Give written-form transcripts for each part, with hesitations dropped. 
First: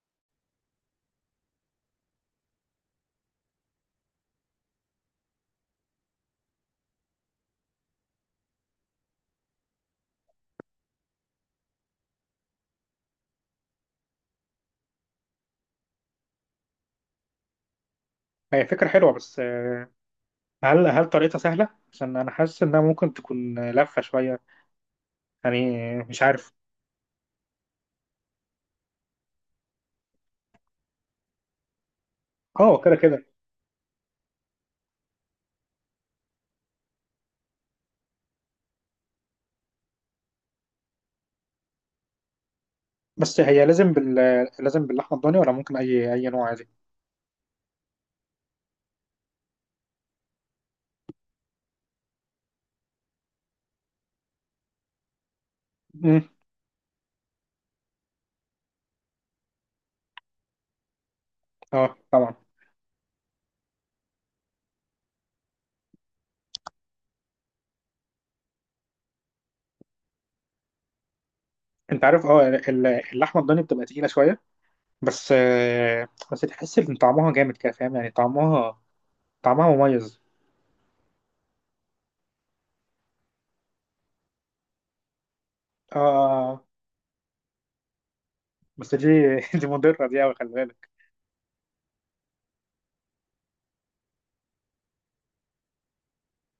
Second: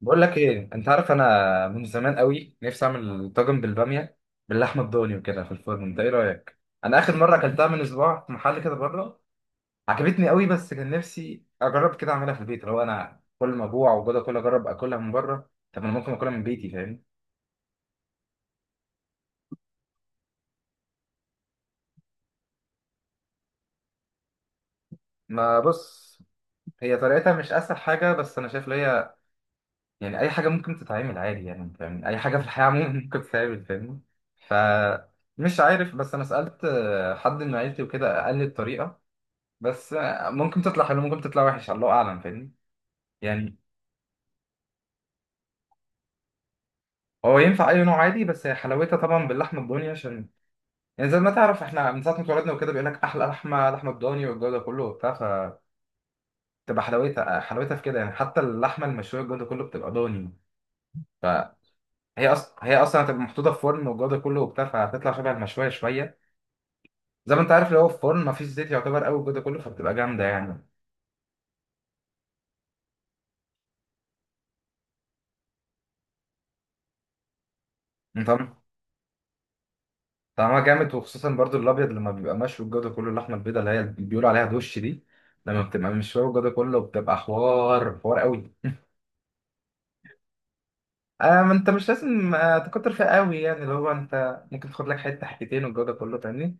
بقول لك ايه؟ انت عارف، انا من زمان قوي نفسي اعمل طاجن بالباميه باللحمه الضاني وكده في الفرن. انت ايه رايك؟ انا اخر مره اكلتها من اسبوع في محل كده بره، عجبتني قوي، بس كان نفسي اجرب كده اعملها في البيت. لو انا كل ما اجوع وجوده كل اجرب اكلها من بره، طب انا ممكن اكلها من بيتي، فاهم؟ هي فكرة حلوة، بس هل طريقتها سهلة؟ عشان أنا حاسس إنها ممكن تكون لفة شوية. ما يعني بص، مش عارف. هي طريقتها مش اسهل حاجه، بس انا شايف ان هي، يعني اي حاجه ممكن تتعمل عادي، يعني فاهم، اي حاجه في الحياه أه، عموما كده ممكن كده. تتعمل، فاهمني؟ ف مش عارف، بس انا سالت حد من عيلتي وكده قال لي الطريقه. بس ممكن تطلع حلو، ممكن تطلع وحش، الله اعلم، فاهمني. بس يعني هي لازم باللحمة الضاني، ولا ممكن أي نوع عادي؟ هو ينفع اي نوع عادي، بس هي حلاوتها طبعا باللحمه الضاني، عشان يعني زي ما تعرف احنا من ساعه ما اتولدنا وكده بيقول لك احلى لحمه الضاني والجو ده كله وبتاع، فتبقى مم. حلاوتها في كده، يعني حتى اللحمه المشويه والجو ده كله بتبقى ضاني. فهي أه، طبعا. اصلا هتبقى محطوطه في فرن والجو ده كله وبتاع، فهتطلع شبه المشويه شويه، زي ما انت عارف اللي هو في فرن مفيش زيت يعتبر قوي والجو ده كله، فبتبقى جامده يعني. أنت عارف، اللحمة الضاني بتبقى تقيلة شوية. بس بس تحس إن طعمها جامد كده، فاهم؟ يعني انت طعمها مميز. طعمها جامد، وخصوصا برضو الابيض لما بيبقى مشوي الجو ده كله، اللحمه البيضاء اللي هي اللي بيقولوا عليها دوش دي، لما بتبقى مشويه الجو ده أه، كله بتبقى حوار قوي. بس دي دي مضرة دي أوي، خلي بالك. آه، ما انت مش لازم تكتر فيها قوي، يعني اللي هو انت ممكن تاخد لك حته حتتين والجو ده كله، فاهمني.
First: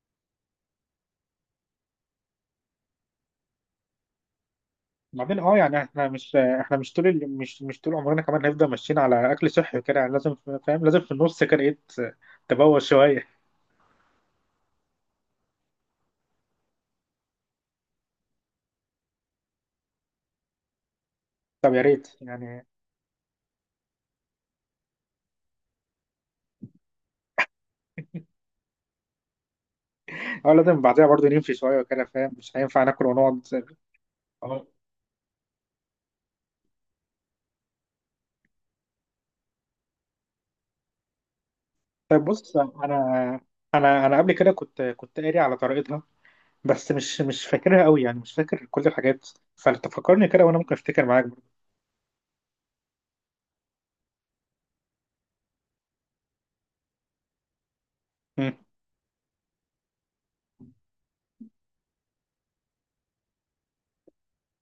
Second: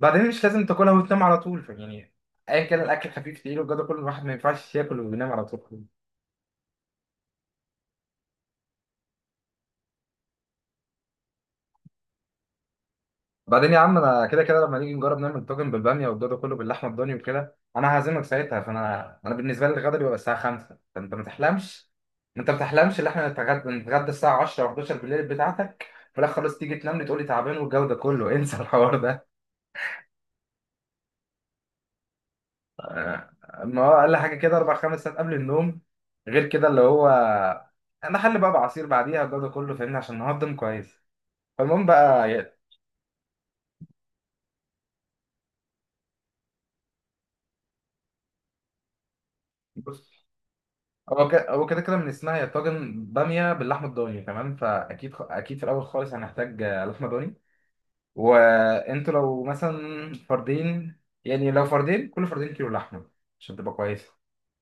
بعدين مش لازم تاكلها وتنام على طول يعني، ايا كان الاكل خفيف تقيل والجو ده كله، الواحد ما ينفعش ياكل وينام بعدين، على يعني طول. احنا مش مش طول عمرنا كمان هنفضل ماشيين على اكل صحي كده، يعني لازم فاهم، لازم في النص كده ايه تبوظ شويه. بعدين يا عم، انا كده كده لما نيجي نجرب نعمل طاجن بالباميه والجدو كله باللحمه الضاني وكده انا هعزمك ساعتها، فانا بالنسبه لي الغدا بيبقى الساعه 5، فانت ما طب يا تحلمش، ريت انت ما يعني. تحلمش ان احنا نتغدى الساعه 10 و11 بالليل بتاعتك، في الاخر خلاص تيجي تنام لي تقول لي تعبان والجو ده كله انسى الحوار ده. اه، لازم بعدها برضه نمشي شويه كده، فاهم، مش هينفع ناكل آه، ونقعد. ما هو اقل حاجه كده اه، اربع خمس ساعات قبل النوم، غير كده اللي هو انا حل بقى بعصير بعديها والجو ده كله فاهمني، عشان نهضم كويس. فالمهم طيب، بقى، بص، انا قبل كده كنت قاري على طريقتها. بس مش فاكرها قوي، يعني مش فاكر كل الحاجات. فانت بص، فكرني كده وانا ممكن افتكر معاك هو ك- برضه. هو كده كده من اسمها يا طاجن باميه باللحمه الضاني تمام، فاكيد اكيد في الاول خالص هنحتاج لحمه ضاني. مم. وانتوا لو مثلا فردين، يعني لو فردين كل فردين كيلو لحمه عشان تبقى كويسه.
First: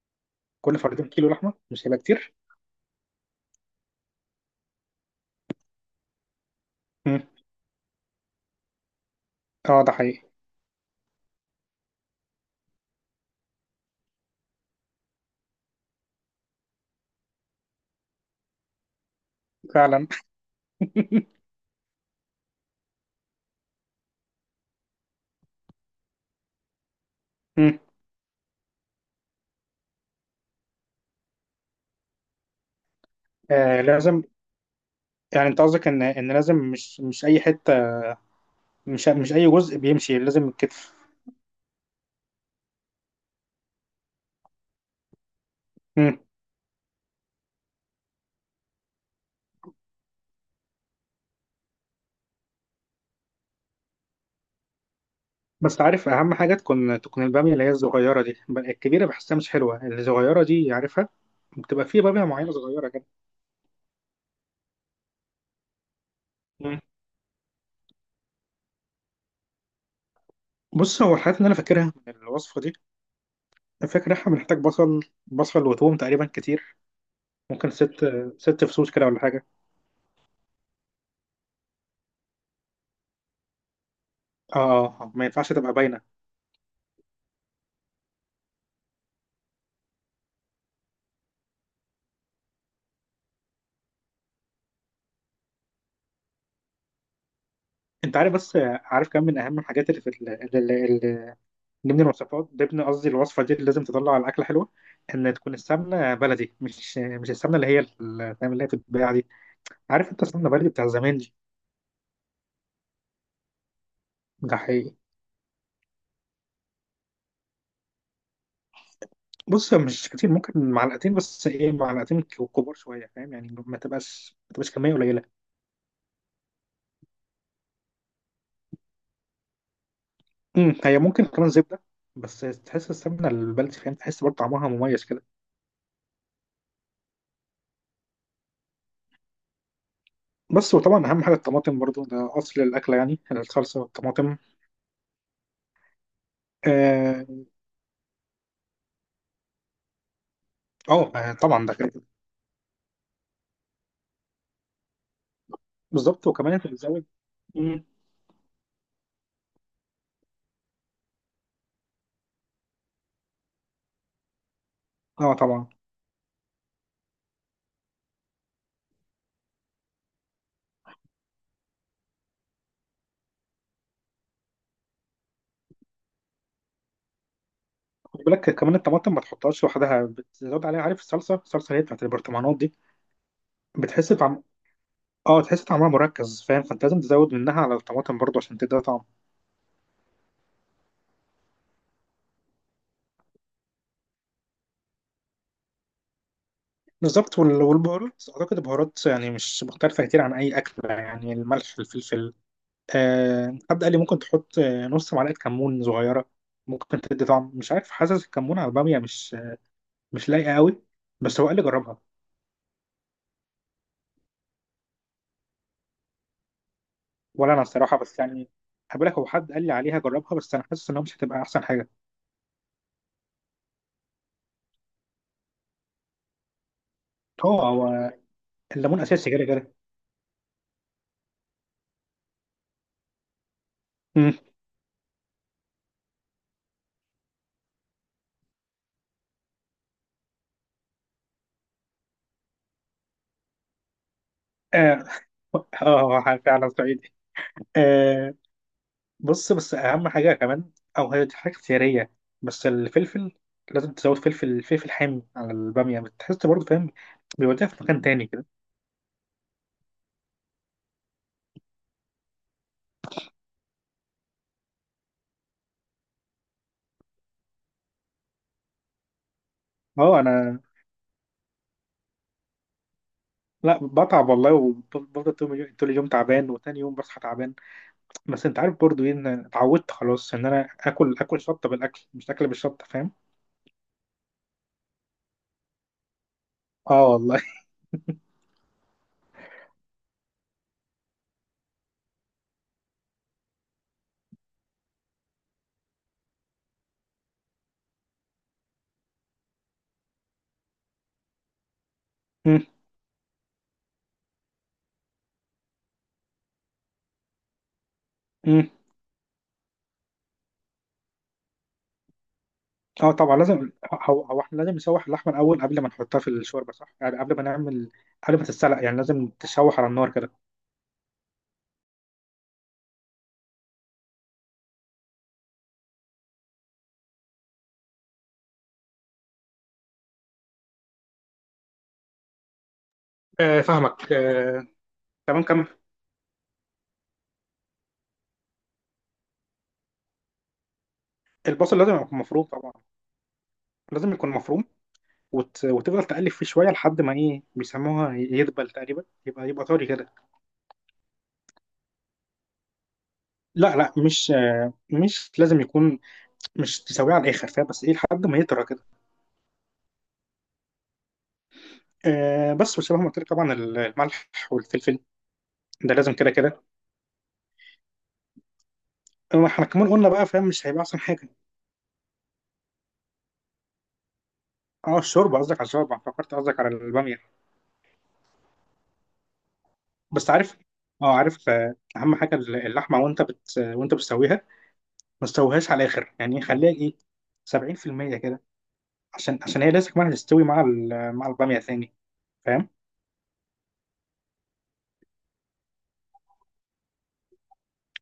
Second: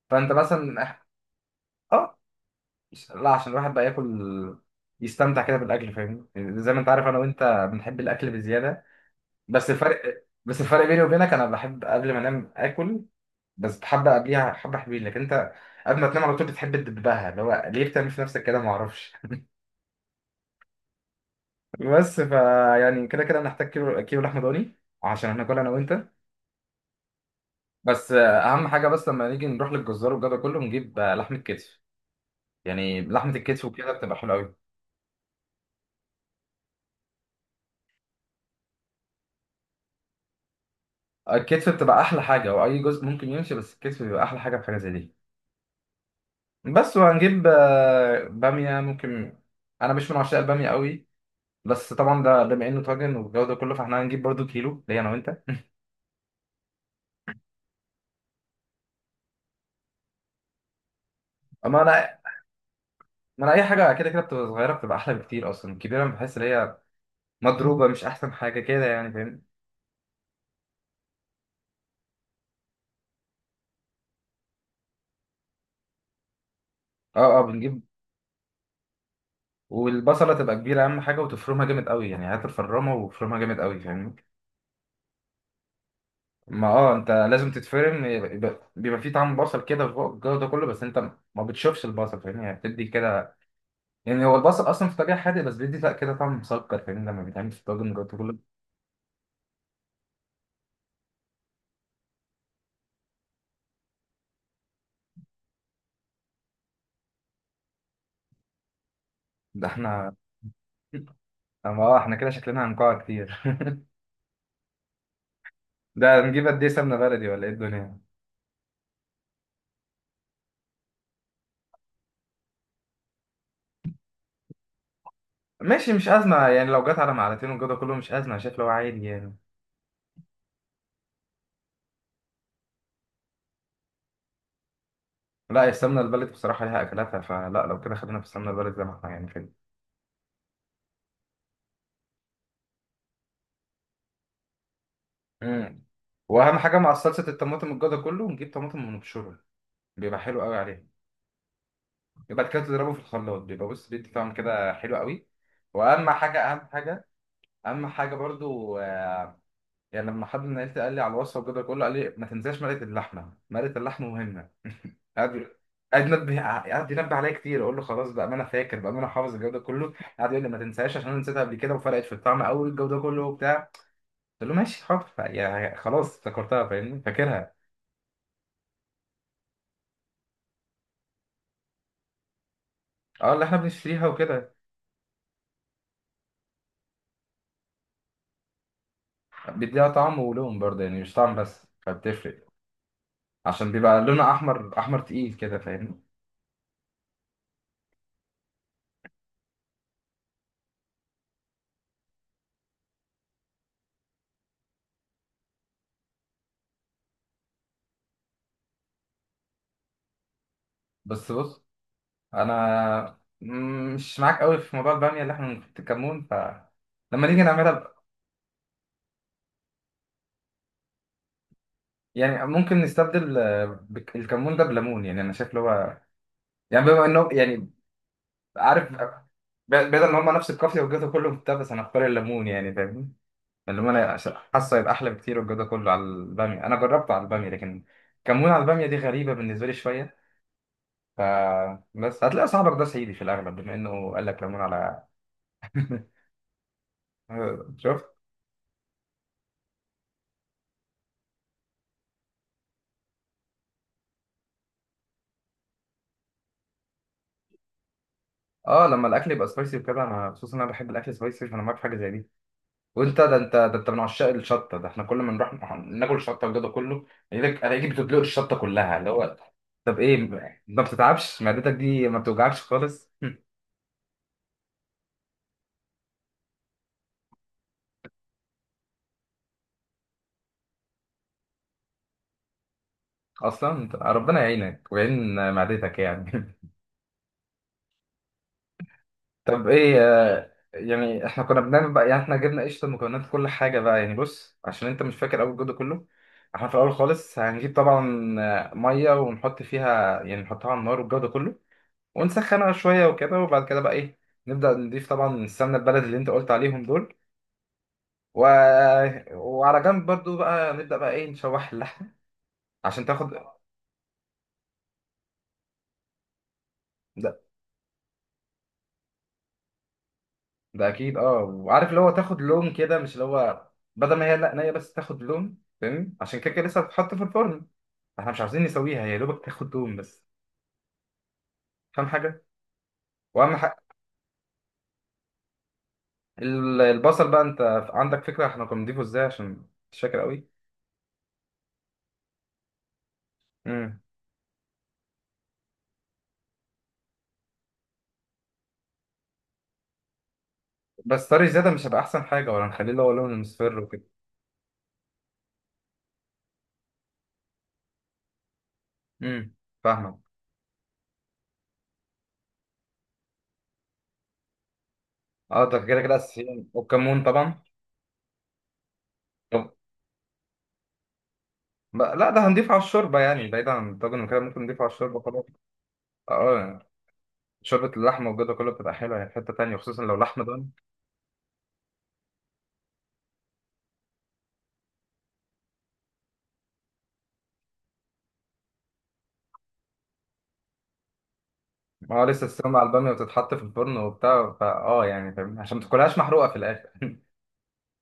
فانت كل مثلا فردين كيلو لحمه مش هيبقى اه كتير؟ لا، عشان الواحد بقى ياكل يستمتع كده بالاكل، فاهمني، يعني زي ما انت عارف انا مم. وانت بنحب الاكل بزياده. بس اه، ده الفرق حقيقي. بس الفرق بيني وبينك، انا بحب قبل ما انام اكل بس حبه قبليها، حبه حلوين، لكن انت قبل ما تنام على طول بتحب تدبها، اللي هو ليه بتعمل في نفسك كده؟ ما اعرفش. فعلا. بس فا يعني كده كده هنحتاج كيلو لحمه ضاني عشان هناكل انا وانت. مم. بس اهم حاجه، بس لما نيجي نروح للجزار والجو ده كله نجيب لحمه كتف، يعني لحمه الكتف آه، وكده بتبقى لازم. حلوه قوي. يعني انت قصدك ان لازم مش اي حته، مش اي جزء بيمشي، لازم الكتف. الكتف بتبقى احلى حاجه، واي جزء ممكن يمشي، بس الكتف بيبقى احلى حاجه في حاجه زي دي. مم. بس وهنجيب باميه ممكن، انا مش من عشاق الباميه قوي، بس طبعا ده بما انه طاجن والجو ده كله، فاحنا هنجيب برضو كيلو ليا انا وانت. بس عارف، اهم حاجه تكون الباميه اللي هي الصغيره دي. الكبيره بحسها مش حلوه، الصغيره دي عارفها. اما بتبقى في انا باميه معينه صغيره كده. ما انا اي حاجه كده كده بتبقى صغيره بتبقى احلى بكتير، اصلا الكبيره بحس ان هي مم. مضروبه، مش احسن حاجه كده يعني فاهمني. بص، هو الحاجات اللي انا فاكرها من الوصفه دي. فاكر احنا بنحتاج بصل، بصل وتوم تقريبا كتير. اه اه ممكن بنجيب. ست فصوص كده ولا حاجه. والبصله تبقى كبيره اهم حاجه، وتفرمها جامد قوي، يعني هات الفرامه وفرمها جامد قوي فاهمني. اه. ما ينفعش تبقى باينه. ما اه، انت لازم تتفرم، بيبقى فيه طعم بصل كده والجو ده كله، بس انت ما بتشوفش البصل فاهمني، يعني بتدي كده، يعني هو البصل اصلا في طبيعه حادق بس بيدي لا كده طعم مسكر، فاهمني، لما بيتعمل في الطاجن والجو انت ده عارف، كله. بس عارف كم من اهم الحاجات اللي في ضمن الوصفات، ضمن قصدي الوصفة دي، اللي لازم تطلع على الأكلة حلوة، إن تكون السمنة بلدي، مش السمنة اللي هي فاهم، اللي هي بتتباع دي. ده عارف احنا أنت السمنة بلدي بتاع زمان دي. اما اه، احنا كده شكلنا هنقع كتير. ده حقيقي. ده نجيب قد ايه سمنه بلدي ولا ايه الدنيا؟ بص، مش كتير، ممكن معلقتين. بس إيه، معلقتين كبار شوية، فاهم، يعني ما تبقاش كمية قليلة. ماشي مش ازمه، يعني لو جت على معلقتين والجو ده كله مش ازمه، شايف، لو عادي يعني. هي ممكن كمان زبدة. بس تحس السمنة البلدي، فاهم، تحس برضه طعمها مميز كده. لا، يا السمنة البلدي بصراحة ليها أكلاتها، فلا لو كده خلينا في السمنة البلدي زي ما احنا يعني كده. بس وطبعا أهم حاجة الطماطم برضه، ده أصل الأكلة يعني، الصلصة والطماطم. امم. وأهم حاجة مع صلصة آه. الطماطم الجودة كله نجيب طماطم ونبشره، بيبقى حلو قوي عليه. طبعا ده كده. يبقى بعد كده تضربه في الخلاط بيبقى بص بيدي طعم كده حلو قوي. وأهم بالظبط، حاجة، وكمان أهم أنت بتزود. حاجة أمم. أهم حاجة برضو، يعني لما حد من عيلتي قال لي على الوصفه وكده كله، قال لي ما تنساش مرقه اللحمه، مرقه اللحمه مهمه. اه، قعد طبعا. قعد ينبه عليا كتير، اقول له خلاص بقى ما انا فاكر بقى، ما انا حافظ الجو ده كله، قعد يقول لي ما تنساش، عشان انا نسيتها قبل كده وفرقت في الطعم قوي الجو ده كله وبتاع. قلت له ماشي حاضر، يعني خلاص افتكرتها فاهمني، فاكرها. خد بالك كمان الطماطم ما تحطهاش لوحدها، بتزود عليها، عارف، الصلصه اللي هي بتاعت البرطمانات دي. اه، اللي احنا بنشتريها بتحس طعم. وكده. اه، تحس طعمها مركز، فاهم، فانت لازم تزود منها على الطماطم برضه عشان تدي طعم. بيديها طعم ولون برضه، يعني مش طعم بس، فبتفرق، عشان بيبقى لونها احمر تقيل كده فاهمني. بالظبط. والبهارات، اعتقد البهارات يعني مش مختلفه كتير عن اي اكل، يعني الملح، الفلفل. آه، حد قال لي ممكن تحط نص معلقه كمون صغيره. ممكن تدي طعم، مش عارف، حاسس الكمون على الباميه مش لايقه قوي. بس بس هو قال لي بص، جربها. انا مش معاك قوي في موضوع الباميه اللي احنا بنحط الكمون لما نيجي ولا انا نعملها الصراحه، بس يعني، هقول لك، هو حد قال لي عليها جربها، بس انا حاسس انها مش هتبقى احسن حاجه. يعني ممكن نستبدل الكمون ده بليمون، يعني انا شايف اللي هو، يعني بما انه هو يعني، هو عارف، الليمون اساسي كده كده. بدل ان هم نفس القافيه والجو ده كله وبتاع، بس انا هختار الليمون يعني فاهمني. الليمون أنا مم. حاسه يبقى احلى بكتير والجو ده كله على الباميه، انا جربته على الباميه، لكن كمون على الباميه دي غريبه بالنسبه لي شويه. ف بس هتلاقي صاحبك ده صعيدي في الاغلب بما انه قال لك ليمون على. اه، هو فعلا صعيدي. شفت؟ آه. بص، بس اهم حاجه كمان، او هي دي حاجه اختياريه، بس الفلفل، لازم تزود فلفل حامي على الباميه، بتحس برضه، فاهم، بيوديها في مكان تاني كده. اه، لما الاكل يبقى سبايسي وكده انا خصوصا انا بحب الاكل سبايسي، فانا معاك في حاجه زي دي. وانت ده انت من عشاق الشطه، ده احنا كل ما نروح ناكل شطه وجدا كله، الاقيك بتدلق الشطه كلها، اللي هو طب ايه؟ اه انا ما بتتعبش معدتك دي؟ ما بتوجعكش خالص؟ لا، بتعب والله وبفضل طول اليوم طول اليوم تعبان، وتاني يوم بصحى تعبان. بس انت عارف برضه ايه؟ ان اتعودت خلاص، ان انا اكل شطه بالاكل، مش اكل بالشطه، فاهم. اصلا ربنا يعينك ويعين معدتك يعني. اه، والله. طب ايه يعني احنا كنا بنعمل بقى، يعني احنا جبنا قشطه مكونات كل حاجه بقى يعني، بص عشان انت مش فاكر اول الجو كله. احنا في الاول خالص هنجيب طبعا ميه ونحط فيها يعني، نحطها على النار والجو ده كله ونسخنها شويه وكده، وبعد كده بقى ايه، نبدا نضيف طبعا السمنه البلدي اللي انت قلت عليهم دول. و... وعلى جنب برضو بقى نبدا بقى ايه نشوح اللحمه عشان اه، تاخد. طبعا لازم هو هو احنا لازم نشوح اللحمه الاول قبل ما نحطها في الشوربه، صح؟ يعني ده قبل ما نعمل، قبل ما تتسلق يعني، لازم تشوح على النار كده. ده اكيد، اه، وعارف اللي هو تاخد لون كده، مش اللي هو بدل ما هي لا نيه، بس تاخد لون، فاهم، عشان كده كده لسه هتتحط في الفرن، احنا مش عاوزين نسويها، هي يا دوبك تاخد دهون بس، فاهم حاجه. واهم آه، حاجه، فاهمك، آه. تمام، كمل. البصل بقى، انت عندك فكره احنا كنا بنضيفه ازاي؟ عشان مش فاكر قوي. البصل لازم يكون مفروم طبعا. امم. لازم يكون مفروم. وتفضل تقلب فيه شويه لحد ما ايه بيسموها، يدبل تقريبا، يبقى طري كده. بس طري زياده مش هيبقى احسن حاجه، ولا نخليه اللي هو لون لا، المصفر لا، وكده؟ مش لازم يكون، مش تسويه على الاخر، فاهم، بس ايه، لحد ما يطرى كده. امم، فاهمك. آه، بس وشبه ما قلت لك طبعا، الملح والفلفل. اه ده ده كده لازم كده كده كده. اساسيين، والكمون طبعا. احنا طب كمان قلنا بقى، فاهم، مش هيبقى احسن حاجه. لا ده هنضيفه على الشوربه يعني، بعيدا عن الطاجن وكده ممكن نضيفه على اه، الشوربه الشوربه، خلاص. قصدك على الشوربه؟ فكرت اه قصدك على يعني الباميه. شوربه اللحمه والجبنه كله بتبقى حلوه يعني في حته تانيه، خصوصا لو بس لحمه عارف، ضاني. اه عارف، اهم حاجه اللحمه، وانت وانت بتسويها ما تسويهاش على الاخر، يعني خليها ايه، 70% كده، عشان هي لازم كمان تستوي مع الباميه ثاني. ما هو لسه فاهم، السوا مع الباميه وتتحط في الفرن وبتاع، فاه يعني فاهم، عشان ما تاكلهاش محروقه في الاخر.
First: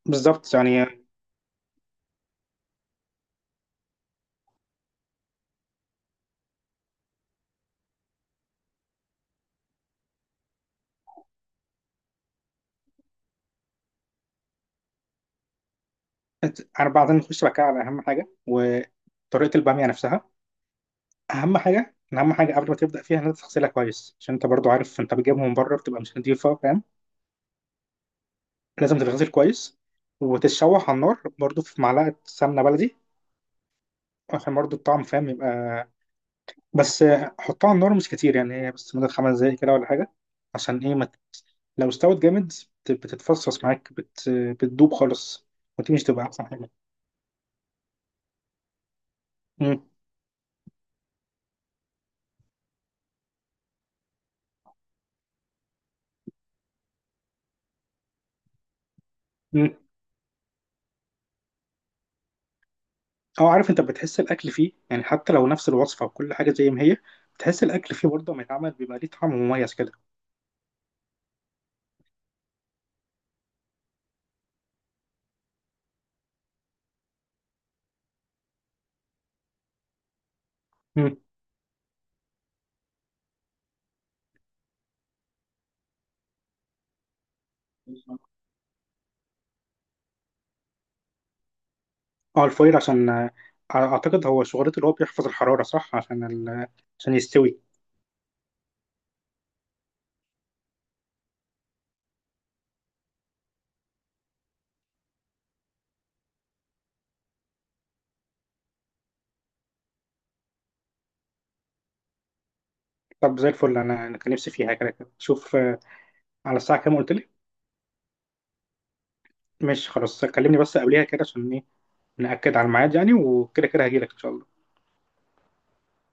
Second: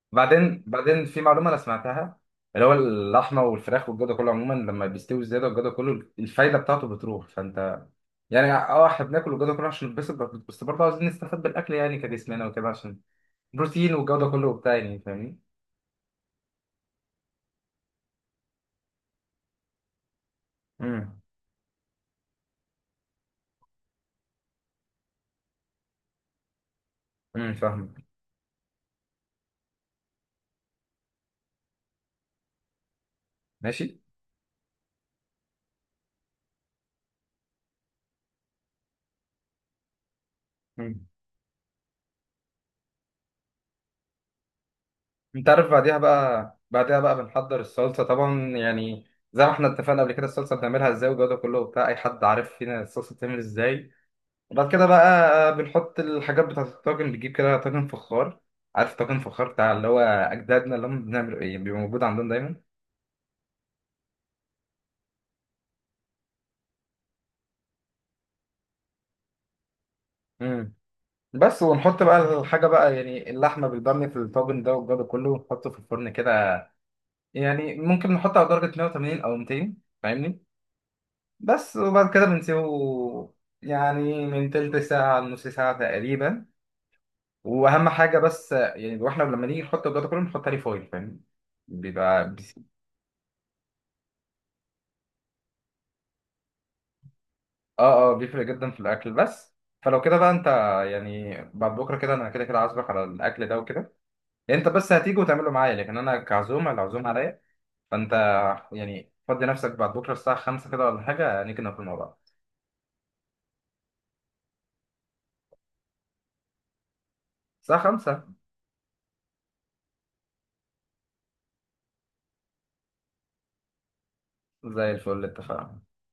بالظبط بعدين يعني. بعدين في معلومه انا سمعتها، اللي هو اللحمه والفراخ والجدر كله عموما لما بيستوي زياده والجدر كله الفايده بتاعته بتروح، فانت يعني اه احنا بناكل والجدر كله عشان نتبسط، بس برضه عايزين نستفاد بالاكل يعني كجسمنا وكده، عشان بروتين والجوده كله وبتاع يعني فاهمني. انا بعدين نخش بقى كده على اهم حاجه، وطريقه الباميه نفسها. امم. اهم حاجه قبل ما تبدا فيها، ان انت تغسلها كويس عشان انت برضو عارف، انت بتجيبها من بره بتبقى مش نضيفه، فاهم. فاهم لازم تتغسل كويس، وتتشوح على النار برضو في معلقه سمنه بلدي، ماشي عشان برضو الطعم، فاهم، يبقى بس حطها على النار مش كتير، يعني هي بس مدة 5 دقايق كده ولا حاجة. عشان ايه مم. ما، لو استوت جامد بتتفصص معاك، بتدوب خالص. انت عارف، ودي بعديها مش تبقى أحسن بقى، حاجة. بعدها بقى بنحضر الصلصه طبعا يعني، زي ما احنا مم. اتفقنا قبل كده الصلصه بنعملها ازاي والجوده كله وبتاع، اي حد عارف فينا الصلصه بتعمل ازاي. وبعد كده بقى بنحط الحاجات بتاعة الطاجن، بنجيب كده طاجن فخار. عارف طاجن فخار بتاع مم. اللي هو أجدادنا اللي هم بنعمل إيه، بيبقى موجود عندهم دايما. اه، عارف، انت بتحس الاكل فيه، يعني حتى لو نفس الوصفة وكل حاجة زي ما هي، بتحس الاكل فيه برضه لما يتعمل بيبقى ليه طعم مميز كده. امم. بس ونحط بقى الحاجة بقى يعني، اللحمة بالبامية في الطاجن ده والجو ده كله ونحطه في الفرن كده، يعني ممكن نحطه على درجة 180 أو 200 فاهمني. مم. بس وبعد كده بنسيبه يعني من تلت ساعة لنص ساعة تقريبا. وأهم حاجة بس، يعني واحنا لما نيجي نحط الجو ده كله بنحط عليه فويل فاهمني. بيبقى اه، الفويل عشان اعتقد هو شغلته اللي هو بيحفظ الحرارة، صح، عشان عشان يستوي. اه اه بيفرق جدا في الاكل. بس فلو كده بقى انت، يعني بعد بكره كده انا كده كده عازمك على الاكل ده وكده، يعني انت بس هتيجي وتعمله معايا، لكن انا كعزومه العزومه عليا. فانت يعني فضي نفسك بعد بكره الساعه 5 كده ولا حاجه، نيجي ناكل مع بعض. طب زي الفل، انا كان نفسي فيها كده كده. شوف، على الساعة كام قلت لي؟ الساعه 5، ماشي، خلاص، كلمني بس قبليها كده عشان ايه، نأكد على الميعاد يعني، وكده كده هجيلك ان شاء الله. زي الفل، اتفقنا.